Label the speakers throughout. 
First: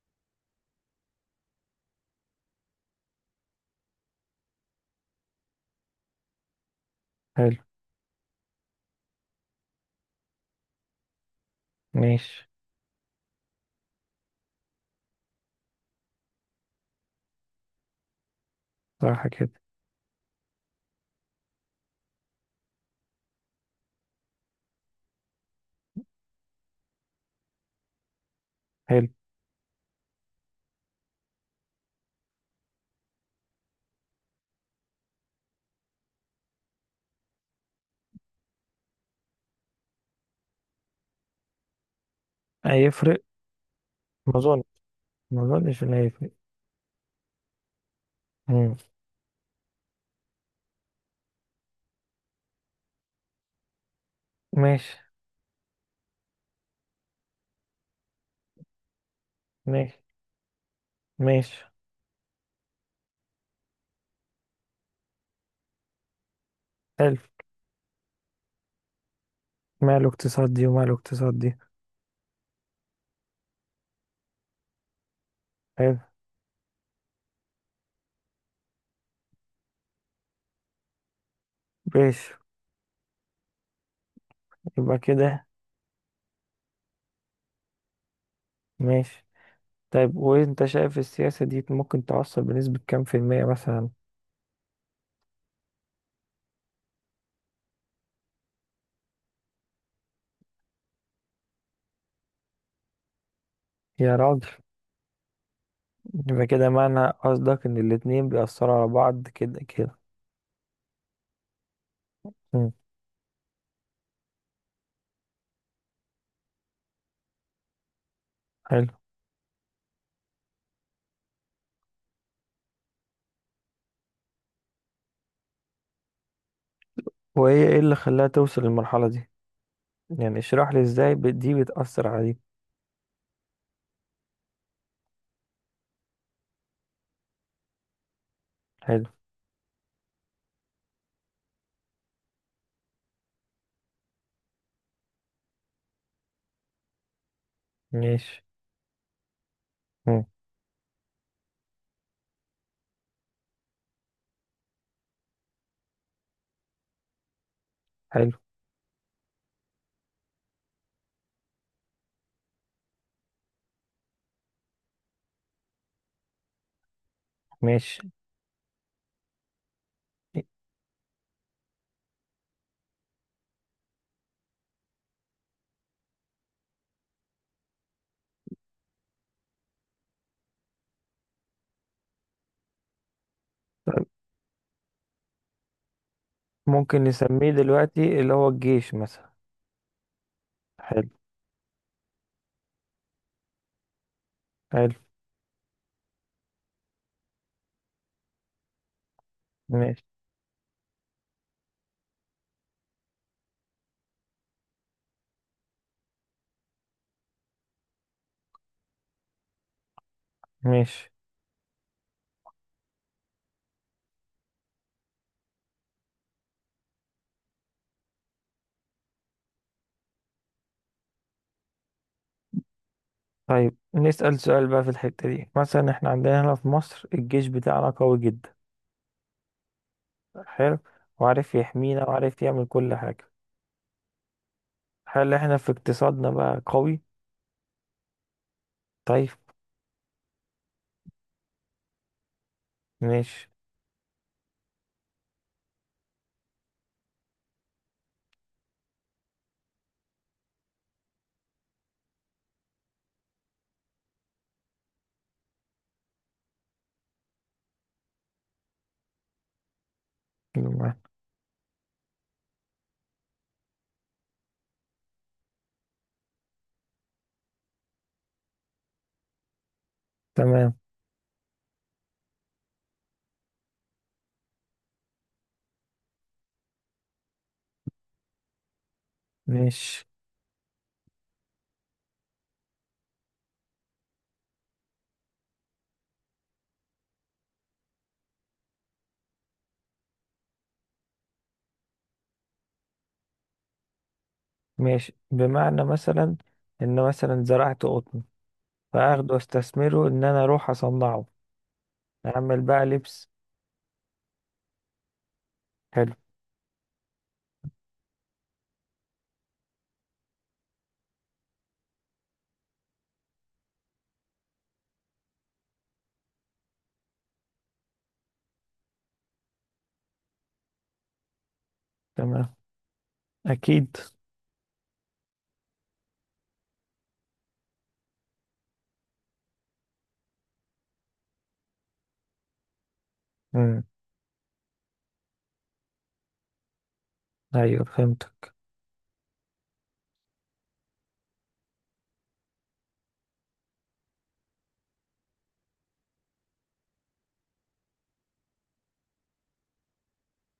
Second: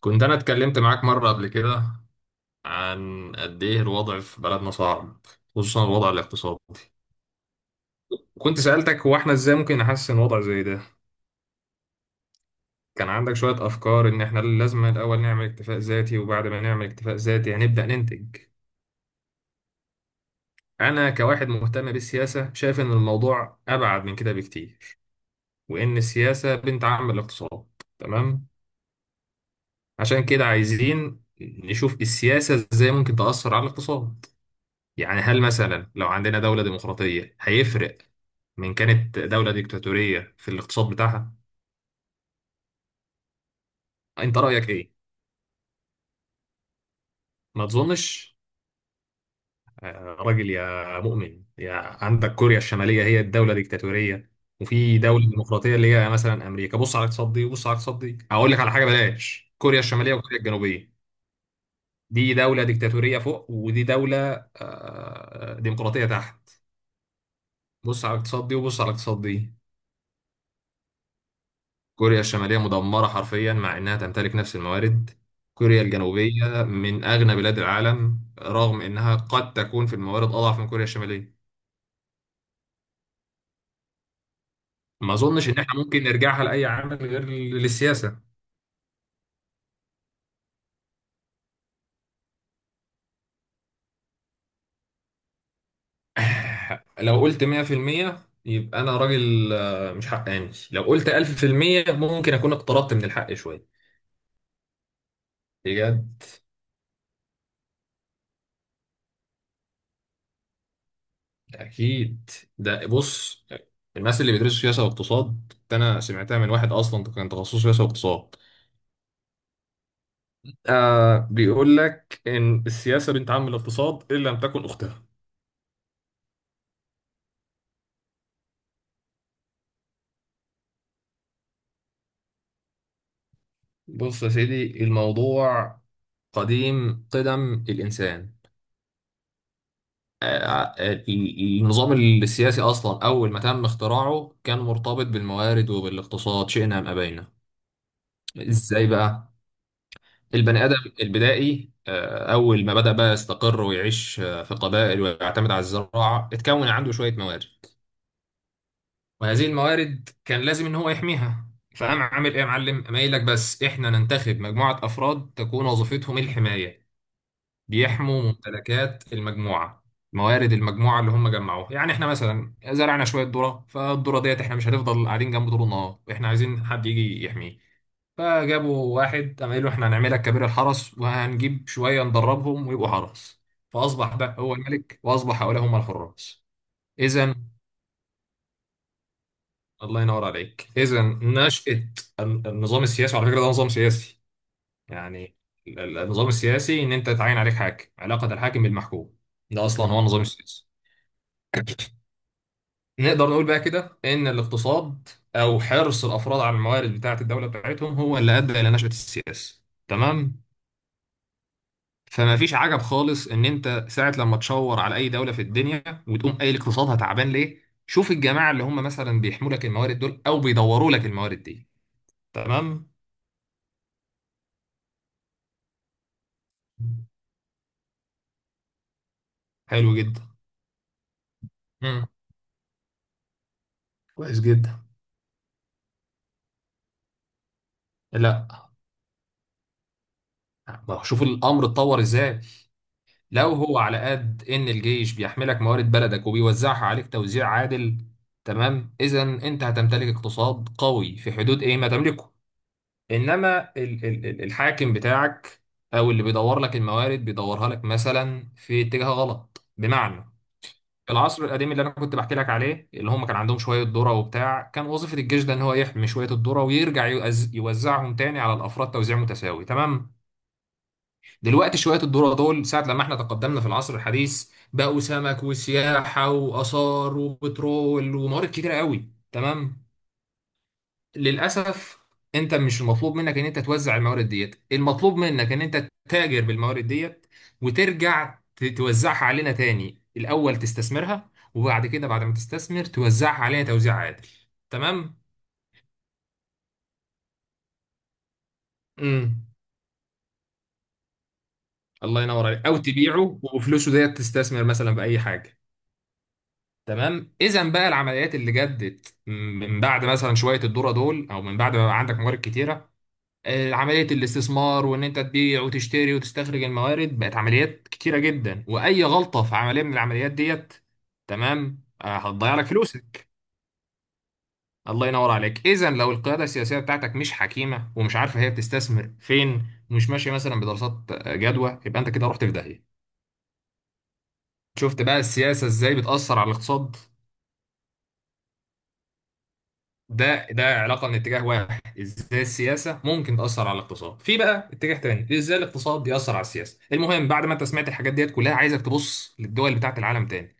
Speaker 1: كنت أنا اتكلمت معاك مرة قبل كده عن قد إيه الوضع في بلدنا صعب، خصوصا الوضع الاقتصادي.
Speaker 2: حلو.
Speaker 1: وكنت سألتك هو إحنا إزاي ممكن نحسن وضع زي ده.
Speaker 2: ماشي.
Speaker 1: كان عندك شوية أفكار إن إحنا لازم الأول نعمل اكتفاء ذاتي وبعد ما نعمل اكتفاء ذاتي هنبدأ ننتج.
Speaker 2: صح كده.
Speaker 1: أنا كواحد مهتم بالسياسة شايف إن الموضوع أبعد من كده بكتير، وإن السياسة بنت عم الاقتصاد، تمام.
Speaker 2: حلو.
Speaker 1: عشان كده عايزين نشوف السياسة إزاي ممكن تأثر على الاقتصاد. يعني هل مثلا لو عندنا دولة ديمقراطية هيفرق من كانت دولة ديكتاتورية في الاقتصاد بتاعها؟
Speaker 2: هيفرق. ما
Speaker 1: أنت
Speaker 2: اظن.
Speaker 1: رأيك إيه؟
Speaker 2: ما اظنش ان هيفرق.
Speaker 1: ما تظنش.
Speaker 2: مم.
Speaker 1: راجل يا مؤمن يا. عندك كوريا الشمالية هي الدولة ديكتاتورية،
Speaker 2: ماشي.
Speaker 1: وفي دولة ديمقراطية اللي هي مثلا أمريكا. بص على الاقتصاد دي وبص على الاقتصاد دي، أقول لك على حاجة، بلاش كوريا
Speaker 2: ماشي.
Speaker 1: الشمالية وكوريا الجنوبية.
Speaker 2: ماشي.
Speaker 1: دي دولة ديكتاتورية فوق ودي دولة ديمقراطية تحت.
Speaker 2: حلو.
Speaker 1: بص على الاقتصاد دي وبص على الاقتصاد دي.
Speaker 2: ماله اقتصاد دي وماله اقتصاد دي؟
Speaker 1: كوريا الشمالية مدمرة حرفيا مع إنها تمتلك نفس الموارد. كوريا
Speaker 2: حلو.
Speaker 1: الجنوبية من أغنى بلاد العالم رغم إنها قد تكون في الموارد أضعف من كوريا الشمالية.
Speaker 2: ماشي. يبقى
Speaker 1: ما
Speaker 2: كده.
Speaker 1: أظنش إن إحنا ممكن نرجعها لأي عامل غير للسياسة.
Speaker 2: ماشي. طيب، وانت شايف السياسة دي ممكن توصل بنسبة كام في المية مثلا؟
Speaker 1: لو قلت 100% يبقى أنا راجل مش حقاني. لو قلت 1000% ممكن أكون اقتربت من الحق شوية،
Speaker 2: يا راجل.
Speaker 1: بجد.
Speaker 2: يبقى كده معنى قصدك ان الاتنين بيأثروا على بعض كده كده.
Speaker 1: أكيد.
Speaker 2: مم.
Speaker 1: ده بص، الناس اللي بيدرسوا سياسة واقتصاد، أنا سمعتها من واحد أصلا كان تخصصه سياسة واقتصاد،
Speaker 2: حلو.
Speaker 1: آه، بيقول لك إن السياسة بنت عم الاقتصاد إن لم تكن أختها.
Speaker 2: وهي ايه اللي خلاها توصل للمرحلة دي؟ يعني اشرح لي ازاي دي بتأثر على دي.
Speaker 1: بص يا سيدي، الموضوع قديم قدم الإنسان.
Speaker 2: حلو.
Speaker 1: النظام السياسي أصلا أول ما تم اختراعه كان مرتبط بالموارد وبالاقتصاد، شئنا أم أبينا.
Speaker 2: ماشي.
Speaker 1: إزاي بقى؟ البني آدم البدائي أول ما بدأ بقى يستقر ويعيش في قبائل ويعتمد على الزراعة اتكون عنده شوية موارد.
Speaker 2: حلو.
Speaker 1: وهذه الموارد كان لازم ان هو يحميها. فقام عامل ايه يا معلم؟ قام قايل لك بس احنا ننتخب مجموعه افراد تكون وظيفتهم الحمايه،
Speaker 2: ماشي.
Speaker 1: بيحموا ممتلكات المجموعه، موارد المجموعه اللي هم جمعوها. يعني احنا مثلا زرعنا شويه ذره، فالذره ديت احنا مش هنفضل قاعدين جنب طول النهار، احنا عايزين حد يجي يحميه. فجابوا واحد، قام قايل له احنا هنعملك كبير الحرس وهنجيب شويه ندربهم ويبقوا حرس.
Speaker 2: طيب،
Speaker 1: فاصبح ده هو الملك، واصبح حوله هم الحراس.
Speaker 2: ممكن
Speaker 1: اذا،
Speaker 2: نسميه دلوقتي اللي هو الجيش مثلا.
Speaker 1: الله ينور عليك، اذا
Speaker 2: حلو.
Speaker 1: نشأة النظام السياسي. وعلى فكره ده نظام سياسي.
Speaker 2: حلو.
Speaker 1: يعني النظام السياسي ان انت تعين عليك حاكم، علاقه الحاكم بالمحكوم، ده اصلا هو
Speaker 2: ماشي.
Speaker 1: النظام السياسي. نقدر نقول بقى كده ان الاقتصاد او حرص الافراد على الموارد بتاعه الدوله بتاعتهم هو اللي ادى الى نشأة السياسه، تمام.
Speaker 2: ماشي.
Speaker 1: فما فيش عجب خالص ان انت ساعه لما تشاور على اي دوله في الدنيا وتقوم قايل اقتصادها تعبان ليه، شوف الجماعه اللي هم مثلا بيحموا لك الموارد دول او بيدوروا لك الموارد دي، تمام.
Speaker 2: طيب، نسأل سؤال بقى في الحتة دي. مثلا احنا عندنا هنا في مصر الجيش بتاعنا قوي جدا.
Speaker 1: حلو جدا.
Speaker 2: حلو. وعارف يحمينا
Speaker 1: مم.
Speaker 2: وعارف يعمل كل حاجة.
Speaker 1: كويس جدا.
Speaker 2: هل احنا في اقتصادنا بقى قوي؟
Speaker 1: لا.
Speaker 2: طيب.
Speaker 1: ما هو شوف الامر اتطور ازاي.
Speaker 2: ماشي.
Speaker 1: لو هو على قد ان الجيش بيحملك موارد بلدك وبيوزعها عليك توزيع عادل، تمام، اذا انت هتمتلك اقتصاد قوي في حدود ايه ما تملكه. انما الحاكم بتاعك او اللي بيدور لك الموارد بيدورها لك مثلا في اتجاه غلط. بمعنى
Speaker 2: بمعنى.
Speaker 1: العصر القديم اللي انا كنت بحكي لك عليه، اللي هم كان عندهم شويه ذره وبتاع، كان وظيفه الجيش ده ان هو يحمي شويه الذره ويرجع يوزعهم تاني على الافراد توزيع متساوي، تمام.
Speaker 2: تمام.
Speaker 1: دلوقتي شويه الذره دول ساعه لما احنا تقدمنا في العصر الحديث بقوا سمك وسياحه واثار وبترول وموارد كتيره قوي، تمام.
Speaker 2: ماشي.
Speaker 1: للاسف انت مش المطلوب منك ان انت توزع الموارد ديت، المطلوب منك ان انت تتاجر بالموارد ديت وترجع توزعها علينا تاني. الاول تستثمرها، وبعد كده بعد ما تستثمر توزعها علينا توزيع عادل،
Speaker 2: ماشي
Speaker 1: تمام.
Speaker 2: بمعنى مثلا ان مثلا زرعت قطن، فاخده
Speaker 1: امم
Speaker 2: واستثمره ان انا اروح اصنعه.
Speaker 1: الله ينور
Speaker 2: اعمل
Speaker 1: عليك. او
Speaker 2: بقى لبس.
Speaker 1: تبيعه وفلوسه ديت تستثمر مثلا باي حاجه.
Speaker 2: حلو.
Speaker 1: تمام، اذا بقى العمليات اللي جدت من بعد مثلا شويه الذره دول، او من بعد ما بقى عندك موارد كتيره، عملية الاستثمار وإن أنت تبيع وتشتري وتستخرج الموارد بقت عمليات كتيرة جدا، وأي غلطة في عملية من العمليات ديت، تمام،
Speaker 2: تمام.
Speaker 1: هتضيع لك فلوسك.
Speaker 2: أكيد.
Speaker 1: الله ينور عليك. إذا لو القيادة السياسية بتاعتك مش حكيمة ومش عارفة هي بتستثمر فين، ومش ماشية مثلا بدراسات جدوى، يبقى أنت كده رحت في داهية.
Speaker 2: مم.
Speaker 1: شفت بقى السياسة إزاي بتأثر على الاقتصاد؟
Speaker 2: أيوه، فهمتك.
Speaker 1: ده علاقه من اتجاه واحد، ازاي السياسه ممكن تاثر على الاقتصاد. في بقى اتجاه تاني، ازاي الاقتصاد بيأثر على السياسه. المهم بعد ما انت سمعت الحاجات ديت كلها، عايزك تبص للدول بتاعه العالم تاني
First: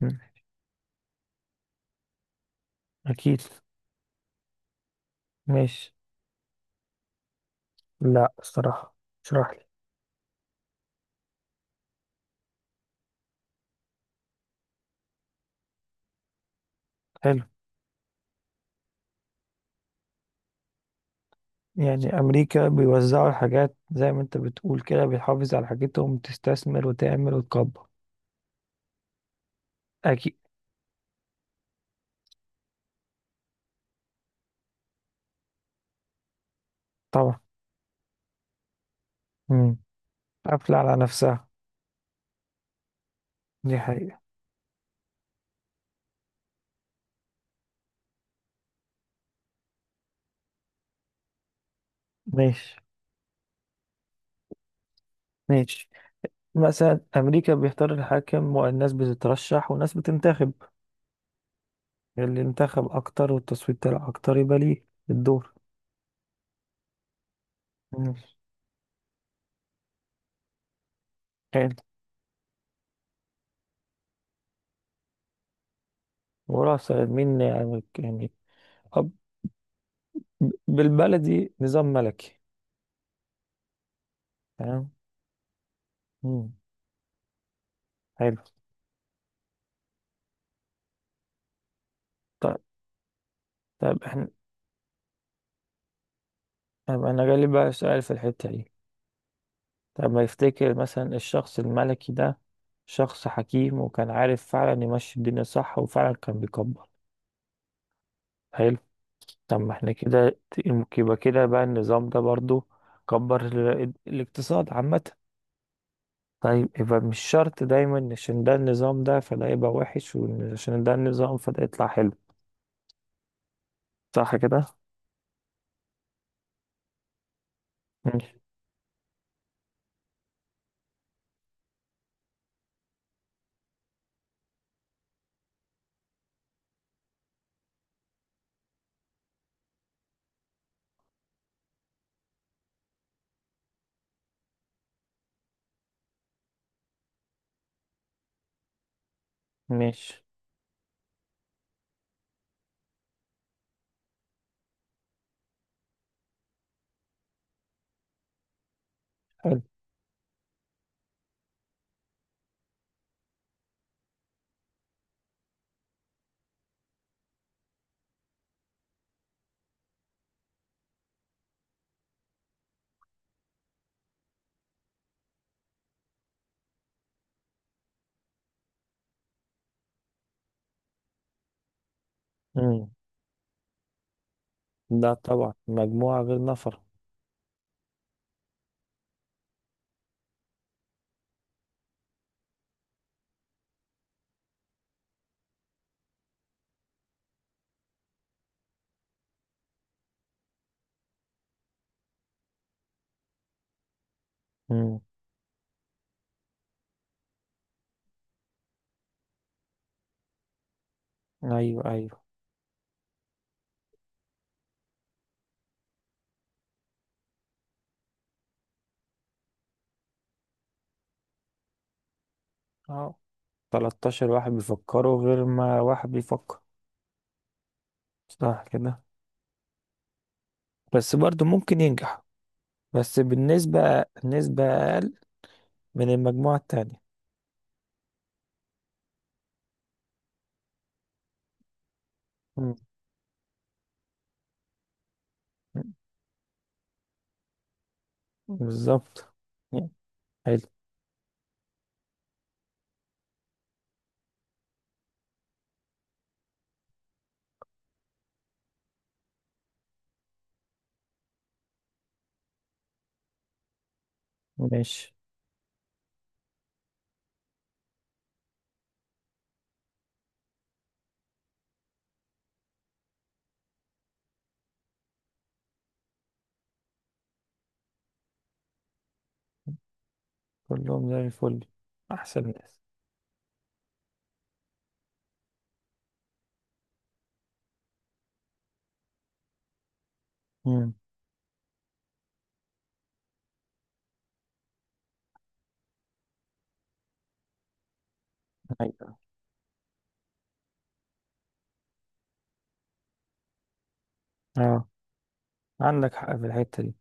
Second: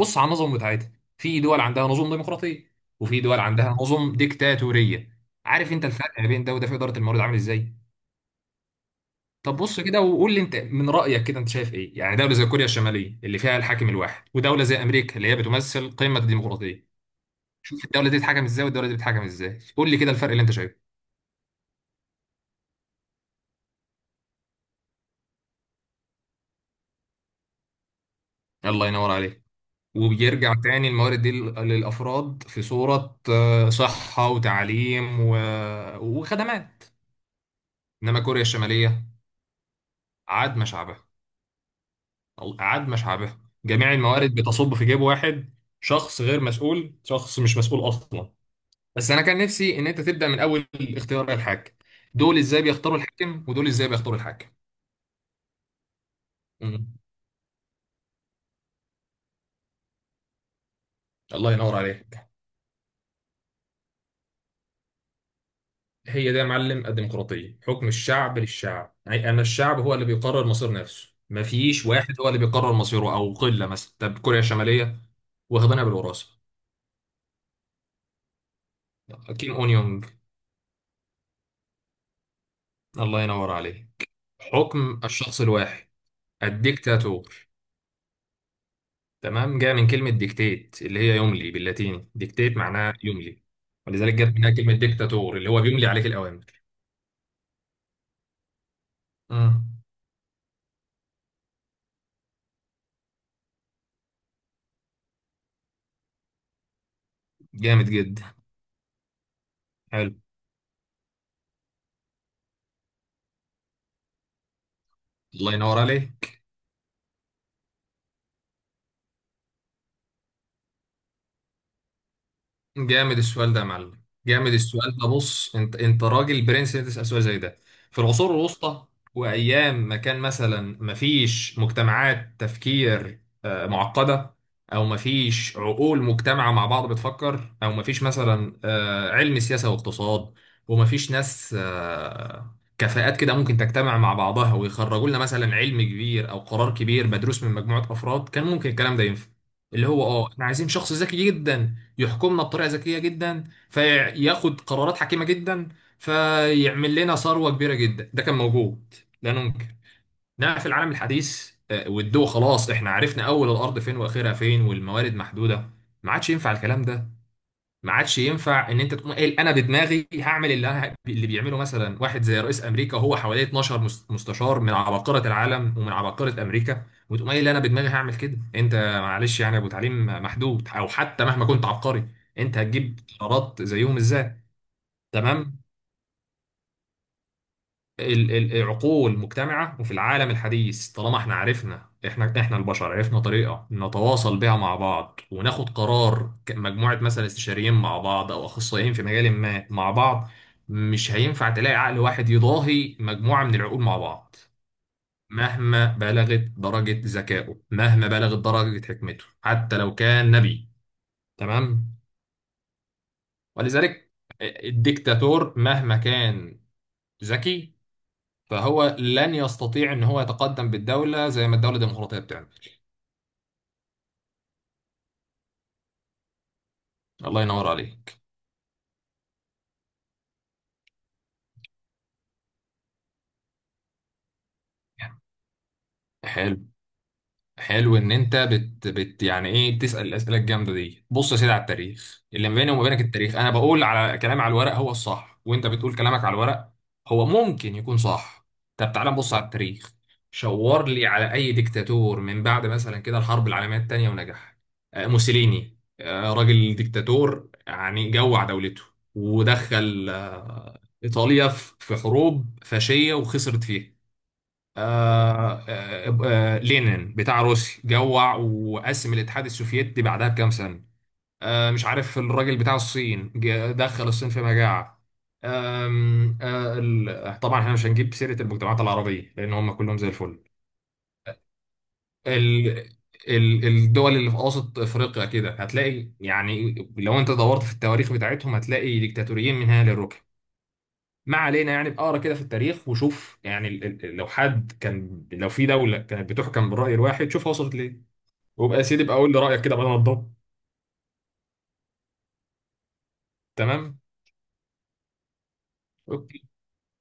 Speaker 2: مم.
Speaker 1: على النظم بتاعتها. في دول عندها نظم ديمقراطيه وفي
Speaker 2: أكيد.
Speaker 1: دول عندها نظم ديكتاتوريه. عارف انت
Speaker 2: ماشي.
Speaker 1: الفرق ما بين ده وده في اداره الموارد عامل ازاي؟
Speaker 2: لا الصراحة، اشرح
Speaker 1: طب
Speaker 2: لي.
Speaker 1: بص كده وقول لي انت من رايك كده انت شايف ايه. يعني دوله زي كوريا الشماليه اللي فيها الحاكم الواحد، ودوله زي امريكا اللي هي بتمثل قمه الديمقراطيه،
Speaker 2: حلو.
Speaker 1: شوف الدوله دي بتتحكم ازاي والدوله دي بتتحكم ازاي، قول لي كده الفرق اللي انت شايفه.
Speaker 2: يعني أمريكا بيوزعوا الحاجات زي ما أنت بتقول كده، بيحافظ على حاجتهم تستثمر وتعمل وتكبر.
Speaker 1: الله ينور عليك.
Speaker 2: أكيد.
Speaker 1: وبيرجع تاني الموارد دي للأفراد في صورة صحة وتعليم وخدمات.
Speaker 2: طبعا.
Speaker 1: إنما كوريا الشمالية،
Speaker 2: مم.
Speaker 1: عاد
Speaker 2: قافلة على
Speaker 1: شعبها،
Speaker 2: نفسها.
Speaker 1: عاد شعبها،
Speaker 2: دي
Speaker 1: جميع
Speaker 2: حقيقة.
Speaker 1: الموارد بتصب في جيب واحد. شخص غير مسؤول، شخص مش مسؤول أصلا. بس أنا كان نفسي إن أنت تبدأ من أول اختيار الحاكم. دول إزاي
Speaker 2: ماشي.
Speaker 1: بيختاروا الحاكم ودول إزاي بيختاروا الحاكم؟
Speaker 2: ماشي.
Speaker 1: مم.
Speaker 2: مثلا أمريكا بيختار الحاكم والناس بتترشح والناس بتنتخب.
Speaker 1: الله ينور عليك.
Speaker 2: اللي انتخب أكتر والتصويت طلع أكتر يبقى ليه الدور.
Speaker 1: هي ده يا معلم الديمقراطية، حكم
Speaker 2: مم.
Speaker 1: الشعب للشعب. يعني أنا الشعب هو اللي بيقرر مصير نفسه،
Speaker 2: حلو.
Speaker 1: مفيش واحد هو اللي بيقرر مصيره أو قلة مثلا. طب كوريا الشمالية، واخدينها بالوراثة.
Speaker 2: ورأس مين يعني؟ يعني أب؟
Speaker 1: كيم أونيونج،
Speaker 2: بالبلدي نظام ملكي.
Speaker 1: الله ينور عليه.
Speaker 2: تمام.
Speaker 1: حكم الشخص الواحد،
Speaker 2: مم.
Speaker 1: الديكتاتور،
Speaker 2: حلو.
Speaker 1: تمام. جاء من كلمة ديكتات اللي هي يملي، باللاتيني ديكتات
Speaker 2: طيب.
Speaker 1: معناها يملي.
Speaker 2: طيب
Speaker 1: ولذلك
Speaker 2: احنا.
Speaker 1: جت منها كلمة ديكتاتور اللي هو بيملي عليك الأوامر.
Speaker 2: طيب انا جالي بقى سؤال في الحتة دي.
Speaker 1: مم.
Speaker 2: طب ما يفتكر مثلا الشخص الملكي ده شخص حكيم وكان عارف فعلا يمشي الدنيا صح، وفعلا كان بيكبر.
Speaker 1: جامد جدا.
Speaker 2: حلو. طب ما احنا
Speaker 1: حلو.
Speaker 2: كده. يبقى كده بقى النظام ده برضو كبر الاقتصاد عامة.
Speaker 1: الله ينور عليك.
Speaker 2: طيب، يبقى مش شرط دايما إن عشان ده النظام ده فده يبقى وحش، وعشان ده النظام فده يطلع حلو.
Speaker 1: جامد السؤال ده يا معلم،
Speaker 2: صح
Speaker 1: جامد
Speaker 2: كده؟
Speaker 1: السؤال ده. بص انت راجل برنس انت تسال سؤال زي ده. في العصور
Speaker 2: ماشي.
Speaker 1: الوسطى، وايام ما كان مثلا ما فيش مجتمعات تفكير معقده، او ما فيش عقول مجتمعه مع بعض بتفكر، او ما فيش مثلا علم سياسه واقتصاد، وما فيش ناس كفاءات كده ممكن تجتمع مع بعضها ويخرجوا لنا مثلا علم كبير او قرار كبير مدروس من مجموعه افراد، كان ممكن الكلام ده ينفع. اللي هو
Speaker 2: ماشي.
Speaker 1: احنا عايزين شخص ذكي جدا يحكمنا بطريقه ذكيه جدا، فياخد قرارات حكيمه جدا، فيعمل لنا ثروه كبيره جدا. ده كان موجود، لا ننكر. انما في العالم الحديث والدول، خلاص احنا عرفنا اول الارض فين واخرها فين والموارد محدوده، ما عادش ينفع الكلام ده. ما عادش ينفع ان انت تقوم قايل انا بدماغي هعمل اللي انا اللي بيعمله مثلا واحد زي رئيس امريكا. هو حواليه 12 مستشار من عباقره العالم ومن عباقره امريكا، وتقوم قايل انا بدماغي هعمل كده؟ انت معلش يعني يا ابو تعليم محدود، او حتى مهما كنت عبقري، انت
Speaker 2: حلو.
Speaker 1: هتجيب قرارات زيهم ازاي؟
Speaker 2: لا طبعا،
Speaker 1: تمام.
Speaker 2: مجموعة غير نفر.
Speaker 1: العقول مجتمعة. وفي العالم الحديث طالما احنا عرفنا، احنا البشر عرفنا طريقة نتواصل بيها مع بعض وناخد قرار كمجموعة، مثلا استشاريين مع بعض او اخصائيين في مجال ما مع بعض، مش هينفع تلاقي عقل واحد يضاهي مجموعة من العقول مع بعض.
Speaker 2: مم.
Speaker 1: مهما بلغت درجة ذكائه، مهما بلغت درجة حكمته، حتى لو كان نبي،
Speaker 2: أيوة
Speaker 1: تمام.
Speaker 2: أيوة.
Speaker 1: ولذلك الديكتاتور مهما كان ذكي فهو لن يستطيع ان هو يتقدم بالدولة زي ما الدولة الديمقراطية بتعمل.
Speaker 2: أه، 13 واحد بيفكروا غير ما واحد بيفكر.
Speaker 1: الله ينور عليك.
Speaker 2: صح كده. بس برضو ممكن ينجح، بس بالنسبة نسبة أقل من المجموعة
Speaker 1: حلو.
Speaker 2: التانية.
Speaker 1: حلو ان انت بت, بت يعني ايه بتسال الاسئله الجامده دي. بص يا سيدي على التاريخ، اللي ما بيني
Speaker 2: مم.
Speaker 1: وما بينك التاريخ. انا بقول على كلامي على الورق هو الصح، وانت بتقول كلامك على الورق هو ممكن يكون صح. طب تعالى
Speaker 2: بالظبط.
Speaker 1: نبص على التاريخ.
Speaker 2: حلو.
Speaker 1: شاور لي على اي ديكتاتور من بعد مثلا كده الحرب العالميه الثانيه ونجح. موسوليني، راجل ديكتاتور، يعني جوع دولته، ودخل ايطاليا في في حروب فاشيه وخسرت فيها.
Speaker 2: ماشي.
Speaker 1: لينين بتاع روسيا جوع وقسم الاتحاد السوفيتي بعدها بكام سنة. مش عارف الراجل بتاع الصين دخل الصين في مجاعة. طبعا احنا مش هنجيب سيرة المجتمعات العربية لأن هم كلهم زي الفل.
Speaker 2: كلهم زي الفل. أحسن
Speaker 1: ال
Speaker 2: ناس.
Speaker 1: ال الدول اللي في أوسط أفريقيا كده هتلاقي يعني، لو أنت دورت في التواريخ بتاعتهم هتلاقي ديكتاتوريين من هنا للركب.
Speaker 2: مم.
Speaker 1: ما علينا، يعني بقرا كده في التاريخ وشوف يعني لو حد كان، لو في دوله كانت بتحكم بالراي الواحد شوف وصلت ليه. وبقى يا سيدي بقى
Speaker 2: أيوة.
Speaker 1: قول لي رايك كده بدل ما تضب. تمام.
Speaker 2: أه، عندك حق
Speaker 1: اوكي.
Speaker 2: في الحتة دي.